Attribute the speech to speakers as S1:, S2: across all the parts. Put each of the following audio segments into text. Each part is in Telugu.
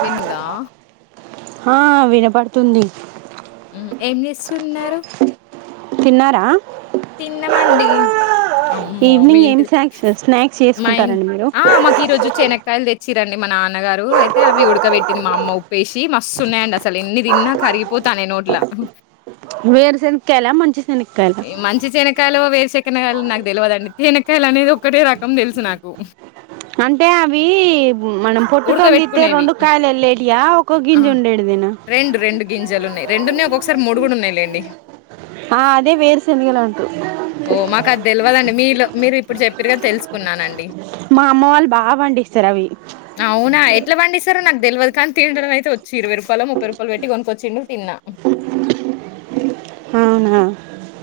S1: విందా
S2: ఆ వినపడుతుంది
S1: ఏం చేస్తున్నారు
S2: తిన్నారా
S1: తిన్నమండి అమ్మో
S2: ఈవినింగ్ ఏం
S1: మేంటిది
S2: స్నాక్స్ స్నాక్స్
S1: మా ఇం
S2: చేసుకుంటారండి మీరు
S1: ఆ మాకు ఈ రోజు చెనక్కాయలు తె చ్చిరండి మా నాన్నగారు అయితే అవి ఉడకబెట్టింది మా అమ్మ ఉప్పేసి మస్తు ఉన్నాయండి అసలు ఎన్ని తిన్నా కరిగిపోతానే నోట్లో అహ్,
S2: వేరు శెనిక్కాయలా మంచి శెని క్కాయలా
S1: తేనకాయలు వేరు శెకనకాయలు నాకు తెలువదండి తేనకాయలు అనేది ఒక్కటే రకం తెలుసు నాకు
S2: అంటే అవి మనం పొట్టుతోని దీత్తే
S1: ఉడకబెట్టుకునేవి.
S2: రెండు కాయలు వెళ్లేటి యో ఒక్కొ గింజి ఉండేడిదేన.
S1: గింజలు ఉన్నయి రెండు ఉన్నాయి ఒకొక్కసారి మూడు కూడా ఉన్నాయిలేండి
S2: ఆ అదే వేరు శెనగలు
S1: ఓ మాకు అది తెలివాలండి మీలో మీరు ఇప్పుడు చెప్పారుగా తెలుసుకున్నానండి
S2: మా అమ్మ వాళ్ళు బాగా పండిస్తారు అవి
S1: అవునా? ఎట్లా పండిస్తారో నాకు తెలియదు కానీ త అచ్చ ఇరవై రూపాయ ముప్పై రూపాయలు పెట్టి కొ తిన్నా
S2: అవునా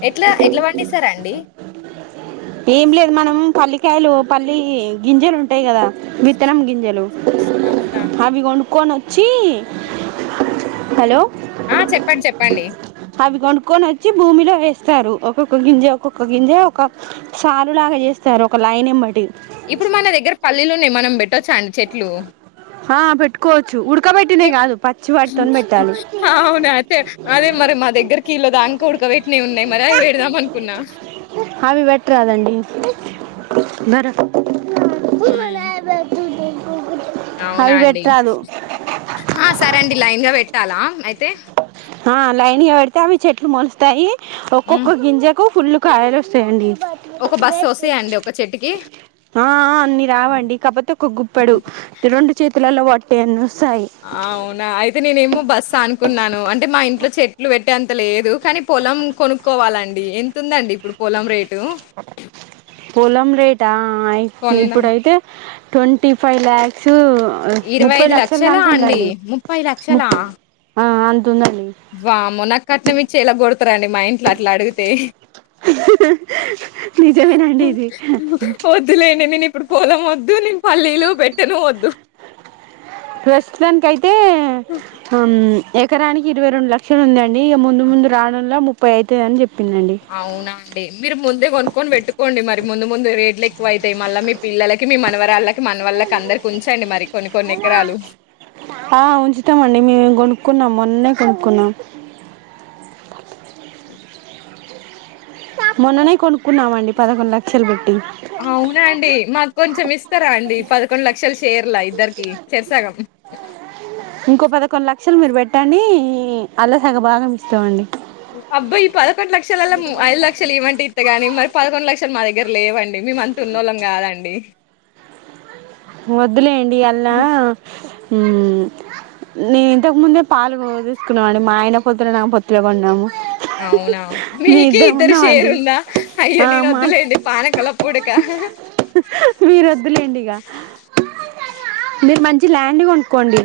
S1: ఎ ఎ సారా అండి
S2: ఏం లేదు మనం పల్లికి వరకాయలు పల్లి గింజలు ఉంటాయి కదా విత్తనం గింజలు
S1: అవునా
S2: కోన్ వచ్చి హలో
S1: ఆ చెప్పండి చెప్పండి
S2: కొని వచ్చి భూమిలో వేస్తారు ఒక్కొక్క గింజే ఒక్కొక్క గింజ ఒక సార్ లాగా చేస్తారు ఒక లైన్ ఎంబటి
S1: ఇప్పుడు మన దగ్గర పల్లీలో మనం పెట్టొచ్చా అండి చెట్లు
S2: ఆ పెట్టుకోవచ్చు ఉడకబెట్టినే
S1: చెట్
S2: కాదు పచ్చి వాటితోని పెట్టాలి
S1: అవునా? అయితే అదే మరి మా దగ్గరకిీళ్ళదా అంక ఉడకబట్టినేవి ఉన్నాయి మరి అవి పెడదాం అనుకున్నా
S2: అవి పెట్టరాదండీ రాదండి బర
S1: హ్మ్మ్ అవునా
S2: అవి
S1: అండి
S2: పెట్టరాదు
S1: ఆ సరే అండి లైన్ గా పెట్టాలా అయితే
S2: ఆ లైన్గా పెడితే అవి చెట్లు మోలుస్తాయి
S1: హ్మ్.
S2: ఒక్కొక్క గింజాకు ఫుల్ కాయలు వస్తాయండి
S1: ఒక బస్సొస్తయండి ఒక చెట్టుకి?
S2: ఆ అన్ని రావండి కాపతే ఒక్క గుప్పడు త రండు చేతలలా వట్టే అన్న
S1: అవునా అయితే నేను ఏమో బస్తా అనుకున్నాను అంటే మా ఇంట్లో చెట్లు పెట్టే అంత లేదు కానీ పొలం కొనుక్కోవాలండి ఎంతతుందండి ఇప్పుడు పొలం రేటు
S2: పొలం రేటా
S1: కొందాం.
S2: ఇప్పుడైతే ట్వంటీ ఫైవ్ లాక్స్ ముప్పై లక్షలకు
S1: అండి?
S2: ఉండాలి ము
S1: వామ్మో కట్నం ఇచ్చే ఇలా కొడతారంండి మా ఇంట్లో అట్లా అడిగితే
S2: నిజమేనండి ఇది
S1: వద్దులేం నేను ఇప్పుడు పోలం వద్దు నేను పల్లీలు పెట్టన వద్దు
S2: ప్రస్తుతానికి అయితే హ్ ఎకరానికి ఇరవై రెండు లక్షలు ఉందండి. ఇగ ముందు ముందు రావడంలో ముప్పై అయితది అని చెప్ప
S1: అవునా అండి. మీరు ముందే కొనుక్కొని పెట్టుకోండి మరి. ముందు ముందు రేట్లు ఎక్కువ అవుతాయి. మళ్ళీ మీ పిల్లలకి మీ మనవరాళ్ళకి, మన వాళ్ళకి అందరికీ ఉంచండి మరి. కొన్ని కొన్ని ఎకరాలు.
S2: ఆ ఉంచుతాం అండి. మేం కొను క్కున్నాం మొన్నే కొనుక్కున్నాం. మొన్ననే కొనుక్కున్నామండి పదకొండు లక్షలు పె
S1: అవునా అండి మాకు కొంచెం ఇస్తారా అండి. పదకొండు లక్షల షేర్లా ఇద్దరికి చేర్సాగం.
S2: అసలు మీరు పెట్టండి అల్ల సగ భాగం ఇస్తాంమండి.
S1: అబ్బా ఈ పదకొండు లక్షలల్లా ఐదు లక్షలు ఇమ్మంటే ఇస్తాగానీ మరి పదకొండు లక్షలు మా దగ్గర లేవండి. మేము అంత ఉన్నోళ్ళం కాదండి.
S2: వద్దులేండి అల్లా హ్మ్. నేను ఇంతకు ముందే పాలు తీసుకున్నాం అండి. మా ఆయన పొత్తుల, నా పొత్తుల కొన్నాము.
S1: అవునా
S2: మీ
S1: మీకే
S2: ఇద్దరం
S1: ఇద్దరు
S2: ఉన్నామండి
S1: షేరుందా. అయ్యో
S2: ఆ
S1: నేను
S2: మా
S1: వద్దులేయండి పానకంలో పుడకా
S2: మీరు వద్దులేండి ఇగా మీరు మంచి ల్యాండ్ కొనుకోండి.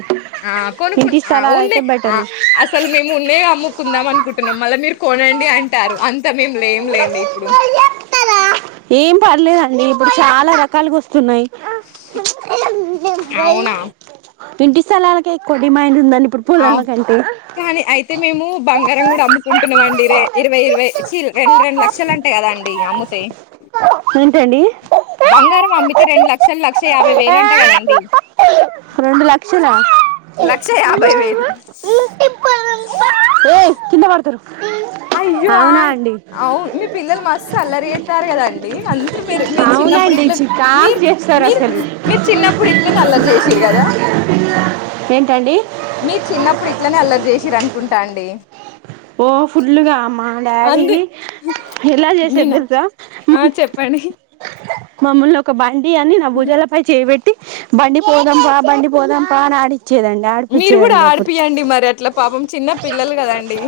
S1: ఆ కొనుకు ఆ ఉండే ఆ అసలు మేము ఉన్నయే అమ్ము కుందాం అనుకుంటున్నాం మళ్ళా మీరు కొనండి అంటారు. అంత మేము లేం లేండి ఇప్పుడు.
S2: ఏం పర్లేదండి ఇప్పుడు చాలా రకాలుగా వస్తున్నాయి.
S1: అవునా.
S2: ఇంటి స్థలాలకే ఎక్కువ డిమాండ్ ఉంది అం
S1: అవు కానీ అయితే మేము బంగారం కూడా అమ్ముకుంటున్నాము అండి. ఇరవై ఇరవై రెండు రెండు లక్షలు అంట కదా అండి అమ్ముతే.
S2: ఏంటండి
S1: బంగారం అమ్మితే రెండు లక్షలు లక్ష యాభై వేలు అంటా కదండి.
S2: రెండు లక్షలా
S1: లక్షా యా బ్భై వేలు.
S2: ఏయ్ కింద వడతరు.
S1: అయ్యో అన్ అవును మీ పిల్లలు మస్త్ అల్లరి చేత్తా ఉన్నరు కదాండి అంతే మీరు. మీరు చిన్నప్పుడు
S2: అవునండి
S1: ఇట్ల
S2: చికాకు
S1: మీరు
S2: చేస్తారు
S1: మీరు
S2: అసలు
S1: మీరు చిన్నప్పుడు ఇట్లనే అల్లరి చేశింరు కదా.
S2: ఏంటండి
S1: మీరు చిన్నప్పుడు ఇట్లనే అల్లరి చేసింరు అనుకుంటా అండి.
S2: ఓ ఫుల్లుగా. మా డాడీ
S1: అందు
S2: ఎలా చేసేది
S1: మీనా
S2: తెలుసా
S1: ఆ చెప్పండి
S2: మమ్మల్ని ఒక బండి అని నా భుజాలపై చేయి పెట్టి బండి పోదాంపా బండి పోదాంపా ఆడి
S1: మీరు కూడా ఆడిపియండి మరి అట్లా పాపం చిన్న పిల్లలు కదండి.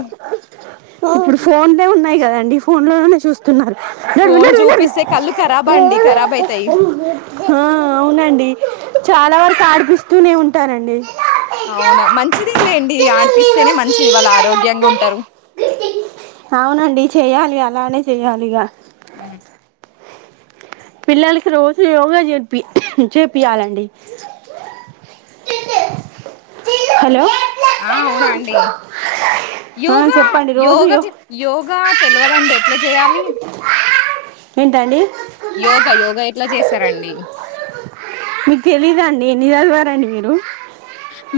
S2: ఇప్పుడు ఫోన్లే ఉన్నాయి కదండి ఈ ఫోన్ లో చూస్తున్నారు
S1: ఫోన్ చూపిస్తే కళ్ళు ఖరాబ్ అండి ఖరాబ్ అయితాయి
S2: [unintelligible] ఆ అవును అండి చాలా వరుకు ఆడిపిస్తూనే ఉంటానండి.
S1: అవునా మంచిదే లేండి ఆడిపిస్తేనే మంచిది. వాళ్ళు ఆరోగ్యంగా ఉంటారు.
S2: [unintelligible] అవునండి చేయాలి అలానే చేయాలిక.
S1: ఉమ్
S2: పిల్లలుకి రోజు యోగా చేరిప్ చేపియాలండి [unintelligible] హలో
S1: ఆ
S2: ఆ
S1: యోగ
S2: చెప్పండి రోజు యో
S1: యోగా తెలివదండి ఎట్లా చేయాలి
S2: ఏంటండి
S1: యోగ యోగా ఎట్లా చేస్తారండి.
S2: అండి ఎన్ని ఇయలు వారండి మీరు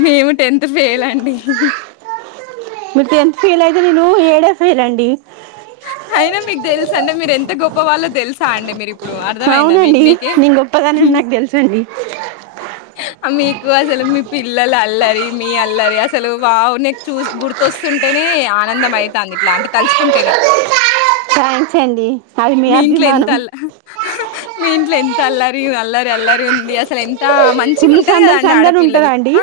S1: మేము టెన్త్ ఫెయిల్ అండి హ్హ్
S2: ఫీల్ అయితే నను ఏడే ఫీర్ అండి
S1: అయినా మీకు తెలుసా అండి. మీరు ఎంత గొప్ప వాళ్ళ తెలుసా అండి. హుహు మీరి ఇప్పుడు అర్థమైందా మీకు
S2: అవునండి
S1: మీకే.
S2: నేను గొప్పదానని నాకు తెలుసండి
S1: మీకు అసలు మీ పిల్లల అల్లరి మీ అల్లరి అసలు వావు నె చూ గుర్తొస్తుంటేనే ఆనందం అవుతుంది ఇట్లాంటి
S2: [unintelligible] థాంక్స్ అండి అది
S1: మీ ఇంట్లో ఎంత
S2: అభిమానం
S1: అల్ల హ్హ్హ్ మీ ఇంట్లో ఎంత అల్లరి అల్లారి అల్లారి ఉంది. అసలు ఎంత మంచిగా
S2: ఫుల్
S1: ఉంటది కదా
S2: సందడి
S1: అండి.
S2: సందడి
S1: ఆడపిల్లలు
S2: ఉంటదా అండి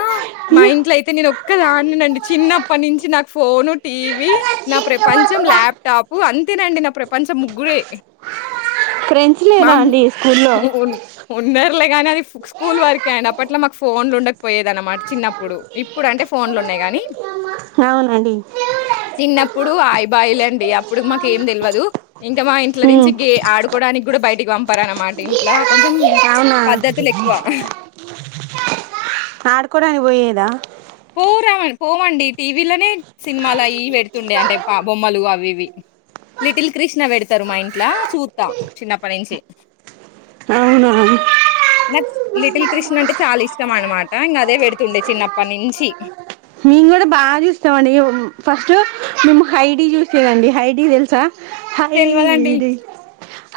S1: మా ఇంట్లో అయితే నేను కదా అనా చిన్నప్పటి నుంచి నాకు ఫోన్ టీవీ నా ప్రపంచం ల్యాప్టాప్ అంత తినండి నా ప్రపంచం ముగ్గురే
S2: ఫ్రెండ్స్ లేరా
S1: మామ్
S2: అండి స్కూల్లో
S1: ఉన్నర్లే గానీ అది స్కూల్ వరకె ఆయన అప్పట్లో మాకు ఫోన్లు ఉండకపోయేది అన్నమాట. చిన్నప్పుడు ఇప్పుడు అంటే ఫోన్లు ఉన్నాయి గాని.
S2: అవునండి
S1: చిన్నప్పుడు ఆయిబాయిలండి అప్పుడుకి మాకు ఏం తెలియదు. ఇంకా మా ఇ ఇల నుంచి
S2: ఉమ్
S1: గ ఆడుకోవడానికి కూడా బయటికి పంపారన్నమాట ఇంట్లో కొంచెం చ్
S2: అవునా
S1: పద్ధతులు ఎక్కువ.
S2: ఆడుకోడానికి పోయేదా
S1: పో రావండి పోవండి టీవీలోనే సినిమాలు అయ్యియి పెట్టి పెతుండే అంటే పా బొమ్మలు అవి ఇవి లిటిల్ కృష్ణ పెడతారు మా ఇంట్ల. చూద్దాం చిన్నప్పటి నుంచి [inaudible]
S2: అవునవును [unintelligible]
S1: నాకు లిటిల్ కృష్ణ అంటే చాలా ఇష్టం అనమాట. ఇంకా అదే పెడుతుండే చిన్నప్పటి నుంచి తి
S2: మేము కూడా బాగా చూస్తామండి. ఫస్ట్ మేము హైడి చూసేదండి హైడి తెలుసా
S1: తెల్వదండి
S2: హైడి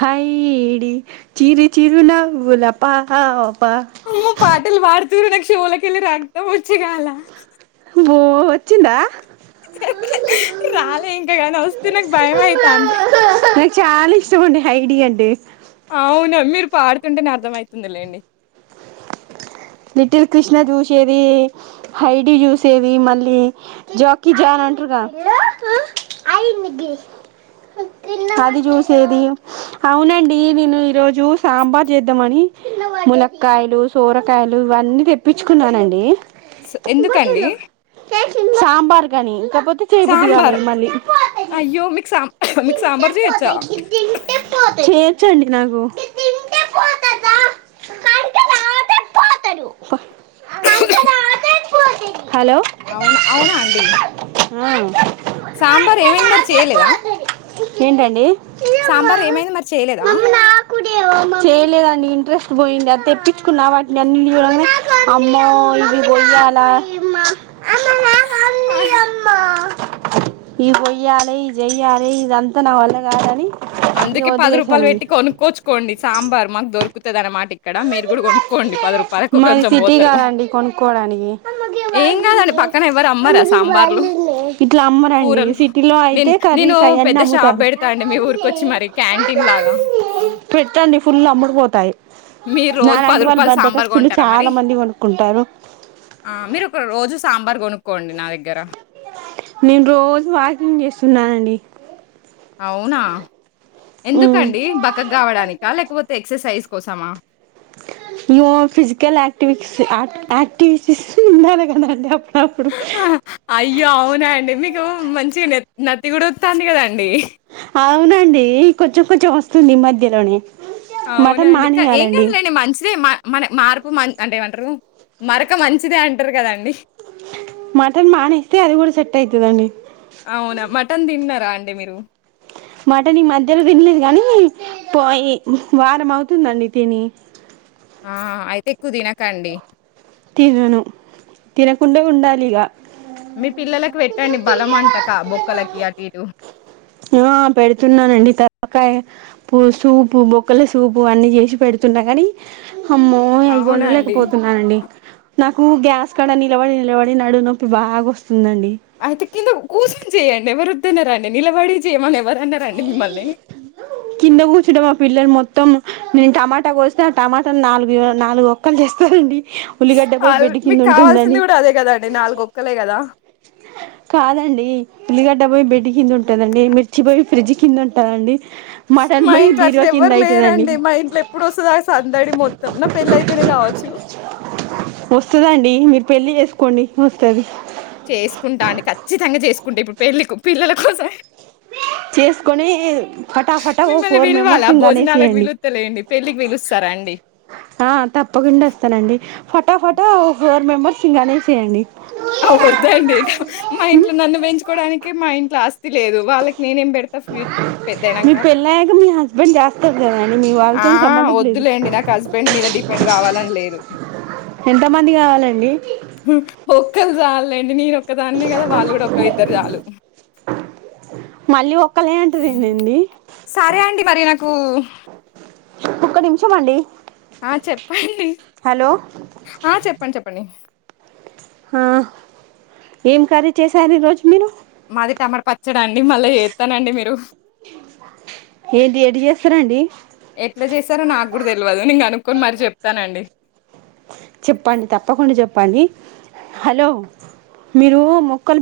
S2: హైడి చిరు చిరు నవ్వుల పాప హో
S1: అయ్యో పాటలు పాడు నాకు చెవుల కెళ్ళి రక్తం వచ్చగాల
S2: ఒ వచ్చిందా
S1: రాలే ఇంకా కాని వస్తే నాకు భయం అయితాంది
S2: నాకు చాలా ఇష్టం అండి హఐడి అంటే
S1: అవును మీరు పాడుతుంటేనే అర్థమవుతుంది లేండి
S2: లిటిల్ కృష్ణ చూసేది హైడి చూసేది మళ్ళీ జాకీ జాన్ అంటారుగా అది చూసేది అవునండి నేను ఈరోజు సాంబార్ చేద్దామని ములక్కాయలు సోర కాయలు ఇవన్నీ తెప్పించుకున్నానండి
S1: ఎందుకండి
S2: సాంబార్ మార్గాని ఇంకా కాపోతే చెయ్య బుద్ధి
S1: సాంబార్
S2: కాలేదు మళ్లీ
S1: అయ్యో మీకు సాం మీకు సాంబార్ చేయొచ్చా
S2: చ్చండి నాకు పోతారు అంతంది
S1: అవునా అవునా అండి
S2: ఆ
S1: సాంబార్ ఏమైంది మరి చేయలేదా
S2: ఏంటండి
S1: సాంబార్ ఏమైంది మరి చేయలేదా
S2: చేయిలేదండి ఇంట్రెస్ట్ పోయింది తెప్పించకున్నా నన్న చూడంగానే అమ్మో ఈ కొయ్యల
S1: ఆ
S2: ఇ పోయ్యాలి చెయ్యాలి ఇదంతా నా వల్ల కాదని ఇక
S1: అందుకే పది రూపాయలు
S2: వదిలేసానండి
S1: పెట్టి కొనుక్కోచ్చుకోండి సాంబార్ మాకు దొరుకు దొరుకుతది అన్నమాట ఇక్కడ మీరు కూడా కొనుక్కోండి పది రూపాయ
S2: మాది
S1: కొంచం
S2: సిటీ
S1: పోతారు
S2: కాదండి కొనుక్కోవడానికి
S1: ఏం కాదండి పక్కన ఎవరు అమ్మ రా సాంబార్ లు
S2: ఇట్లా అమ్మరండి
S1: కూరలు
S2: సిటీలో అయితే
S1: నేను
S2: కర్రీస్ అవన్నీ
S1: పెద్ద షాప్
S2: అమ్ముతారు
S1: పెడతాండి మీ ఊ కోచ్చి మరి క్యాంటీన్ లాగా
S2: పెట్టండి ఫుల్ అమ్ముడుపోతాయి
S1: మీరు రోజు పది
S2: నాలాంటి వాళ్ళు
S1: రూపాయలు సాంబార్
S2: బద్దకస్తులు
S1: కొంటారా మరి
S2: చాలా మంది కొనుక్కుంటారు
S1: ఆ మీరు ఒక రోజు సాంబార్ కొనుక్కోండి నా దగ్గర
S2: నేను రోజు వాకింగ్ చేస్తున్నానండి
S1: అవునా
S2: ఉమ్
S1: ఎందుకండి బక్కగా కావడానిక లేకపోతే ఎక్ససైజ్ కోసమా
S2: ఫిజికల్ అక్టివిటీస్క్ యాక్టివిస్ ఉండాలి కదండీ
S1: అయ్యో అవునా అండి మీకు మంచి నే న నత్తి కూడా వత్తాంది కదండి
S2: అవునండి కొంచెం కొంచెం వస్తుంది ఈ మధ్యలోనే మటన్
S1: అవునండి ఏం
S2: మానేయాలండి
S1: కదలేండి మంచిదే మన మార్పు మ అంటే ఏమంటారు మరొక మంచిదే అంటారు కదండి
S2: మటన్ మానేస్తేఅది కూడా సెట్ అయితే దండి
S1: రాండి అండి మీరు
S2: మటన్ ఈ మధ్యలో తినలేదు కానీ పోయి వారం అవుతుందండి తిని
S1: ఆ అయితే ఎక్కువ తినకండి
S2: తినను తినకుండా ఉండాలిగ
S1: మీ పిల్లలకు వెట్టండి బలం అంటక క బొక్కలకి అటు ఇటు
S2: ఆ పెడుతున్నానండి త కాయ పు సూపు బొక్కల సూపు అన్నీ చేసి పెడుతున్నా గానీ అమ్మో ఐ వండ
S1: అవునండి.
S2: లేకపోతున్నానండి నాకు గ్యాస్ కడ నిలబడి నిలబడి నడు నొప్పి బాగా ఒస్
S1: అయితే కింద కూర్సొని చేయండి ఎవరు అ తిన్నారండి నీలవాడి చే మలే
S2: కింద కూచ్చట మా పిల్లది మొత్త త్తం నేను టమాటా కోస్తే ఆ టమాటా నాలుగు నాలుగు ఒక్కలు చేస్తారండి
S1: స్
S2: ఉల్లిగడ్డ పోయి
S1: ఆవ్
S2: బెడ్ కింద
S1: మీకు కావాల్సింది
S2: ఉంటుందండి
S1: కూడా అదే కదండి నాలుగొక్కలే కదా
S2: కాదండి ఉల్లిగడ్డ పోయి బెడ్డి కిందుంటదండి మిర్చి బొయి ఫ్రిడ్జ్ కింద ఉంటదండి
S1: మా ఇంట్లో అట్ల ఎవ్వరు లేరండి మా ఇంట్లో ఎప్పుడు ఒస్తద ఆ సందడి మొత్తం నా పెళ్ళయితేనే కావచ్చు
S2: వస్తుదండి మీరు పెళ్లి చేసుకోండి వస్తది
S1: చేసుకుంటాండి ఖచ్చితంగా చేస్ కుంట ఇప్పుడు పెళ్లి పిల్లల కోసం
S2: చేసుకొని ఫటాఫటా ఓ
S1: మిమ్మల్ని
S2: ఫోర్ మెంబర్స్
S1: పిలవాలా?
S2: ని
S1: భోజనాలకు
S2: గనేసెయండి
S1: పిలుత్తలేండి. పెళ్ళికి పిలుస్తారా అండి?
S2: ఫటాఫట ఫోర్ మెంబర్స్ని గనేసేయండి
S1: అ వద్దండి ట మా
S2: ఉమ్
S1: ఇంట్లో నన్ను వేంచుకోడానికి మా ఇంట్ల ఆస్ స్థి లేదు వాళ్ళకి నేనేం పెడతా ఫూ
S2: మీ
S1: పెదయ్నంక
S2: పెళ్ళయ్యాక మీ హస్బెండ్ చేస్తారు కదండి మీ
S1: ఆ
S2: వాళ్ళతోని సంబంధం లేదు
S1: వద్దులేండి నాకు హస్బెండ్ మీద డిపెండ్ కావాలని లేదు
S2: ఎంత మంది కావాలండి
S1: కల్ సాలెండి మీరు ఒక్కదాన్నే కదా వాళ్ళు కూడా ఒక ఇద్దరు చాలు
S2: మళ్ళీ ఒకలే ఏంటిదండండి
S1: సరే అండి మరి నాకు
S2: ఒక్క నిమిషం అండి
S1: ఆ చెప్పండి
S2: హలో
S1: ఆ చెప్పండి చెప్ అని
S2: ఆ ఏం కర్రీ చేశారు ఈ రోజు మీరు
S1: మాది టమాట ప చడండి మళ్ళ యేతనండి మీరు
S2: ఏంటి ఎటు చేస్తారండి
S1: ఎట్లా చేశారో నాకు కూడా తెల్వదు నే గనుక్కొని మరి చెప్తానండి
S2: చెప్పండి తప్పకుండా చెప్పండి హలో మీరు మొక్కలు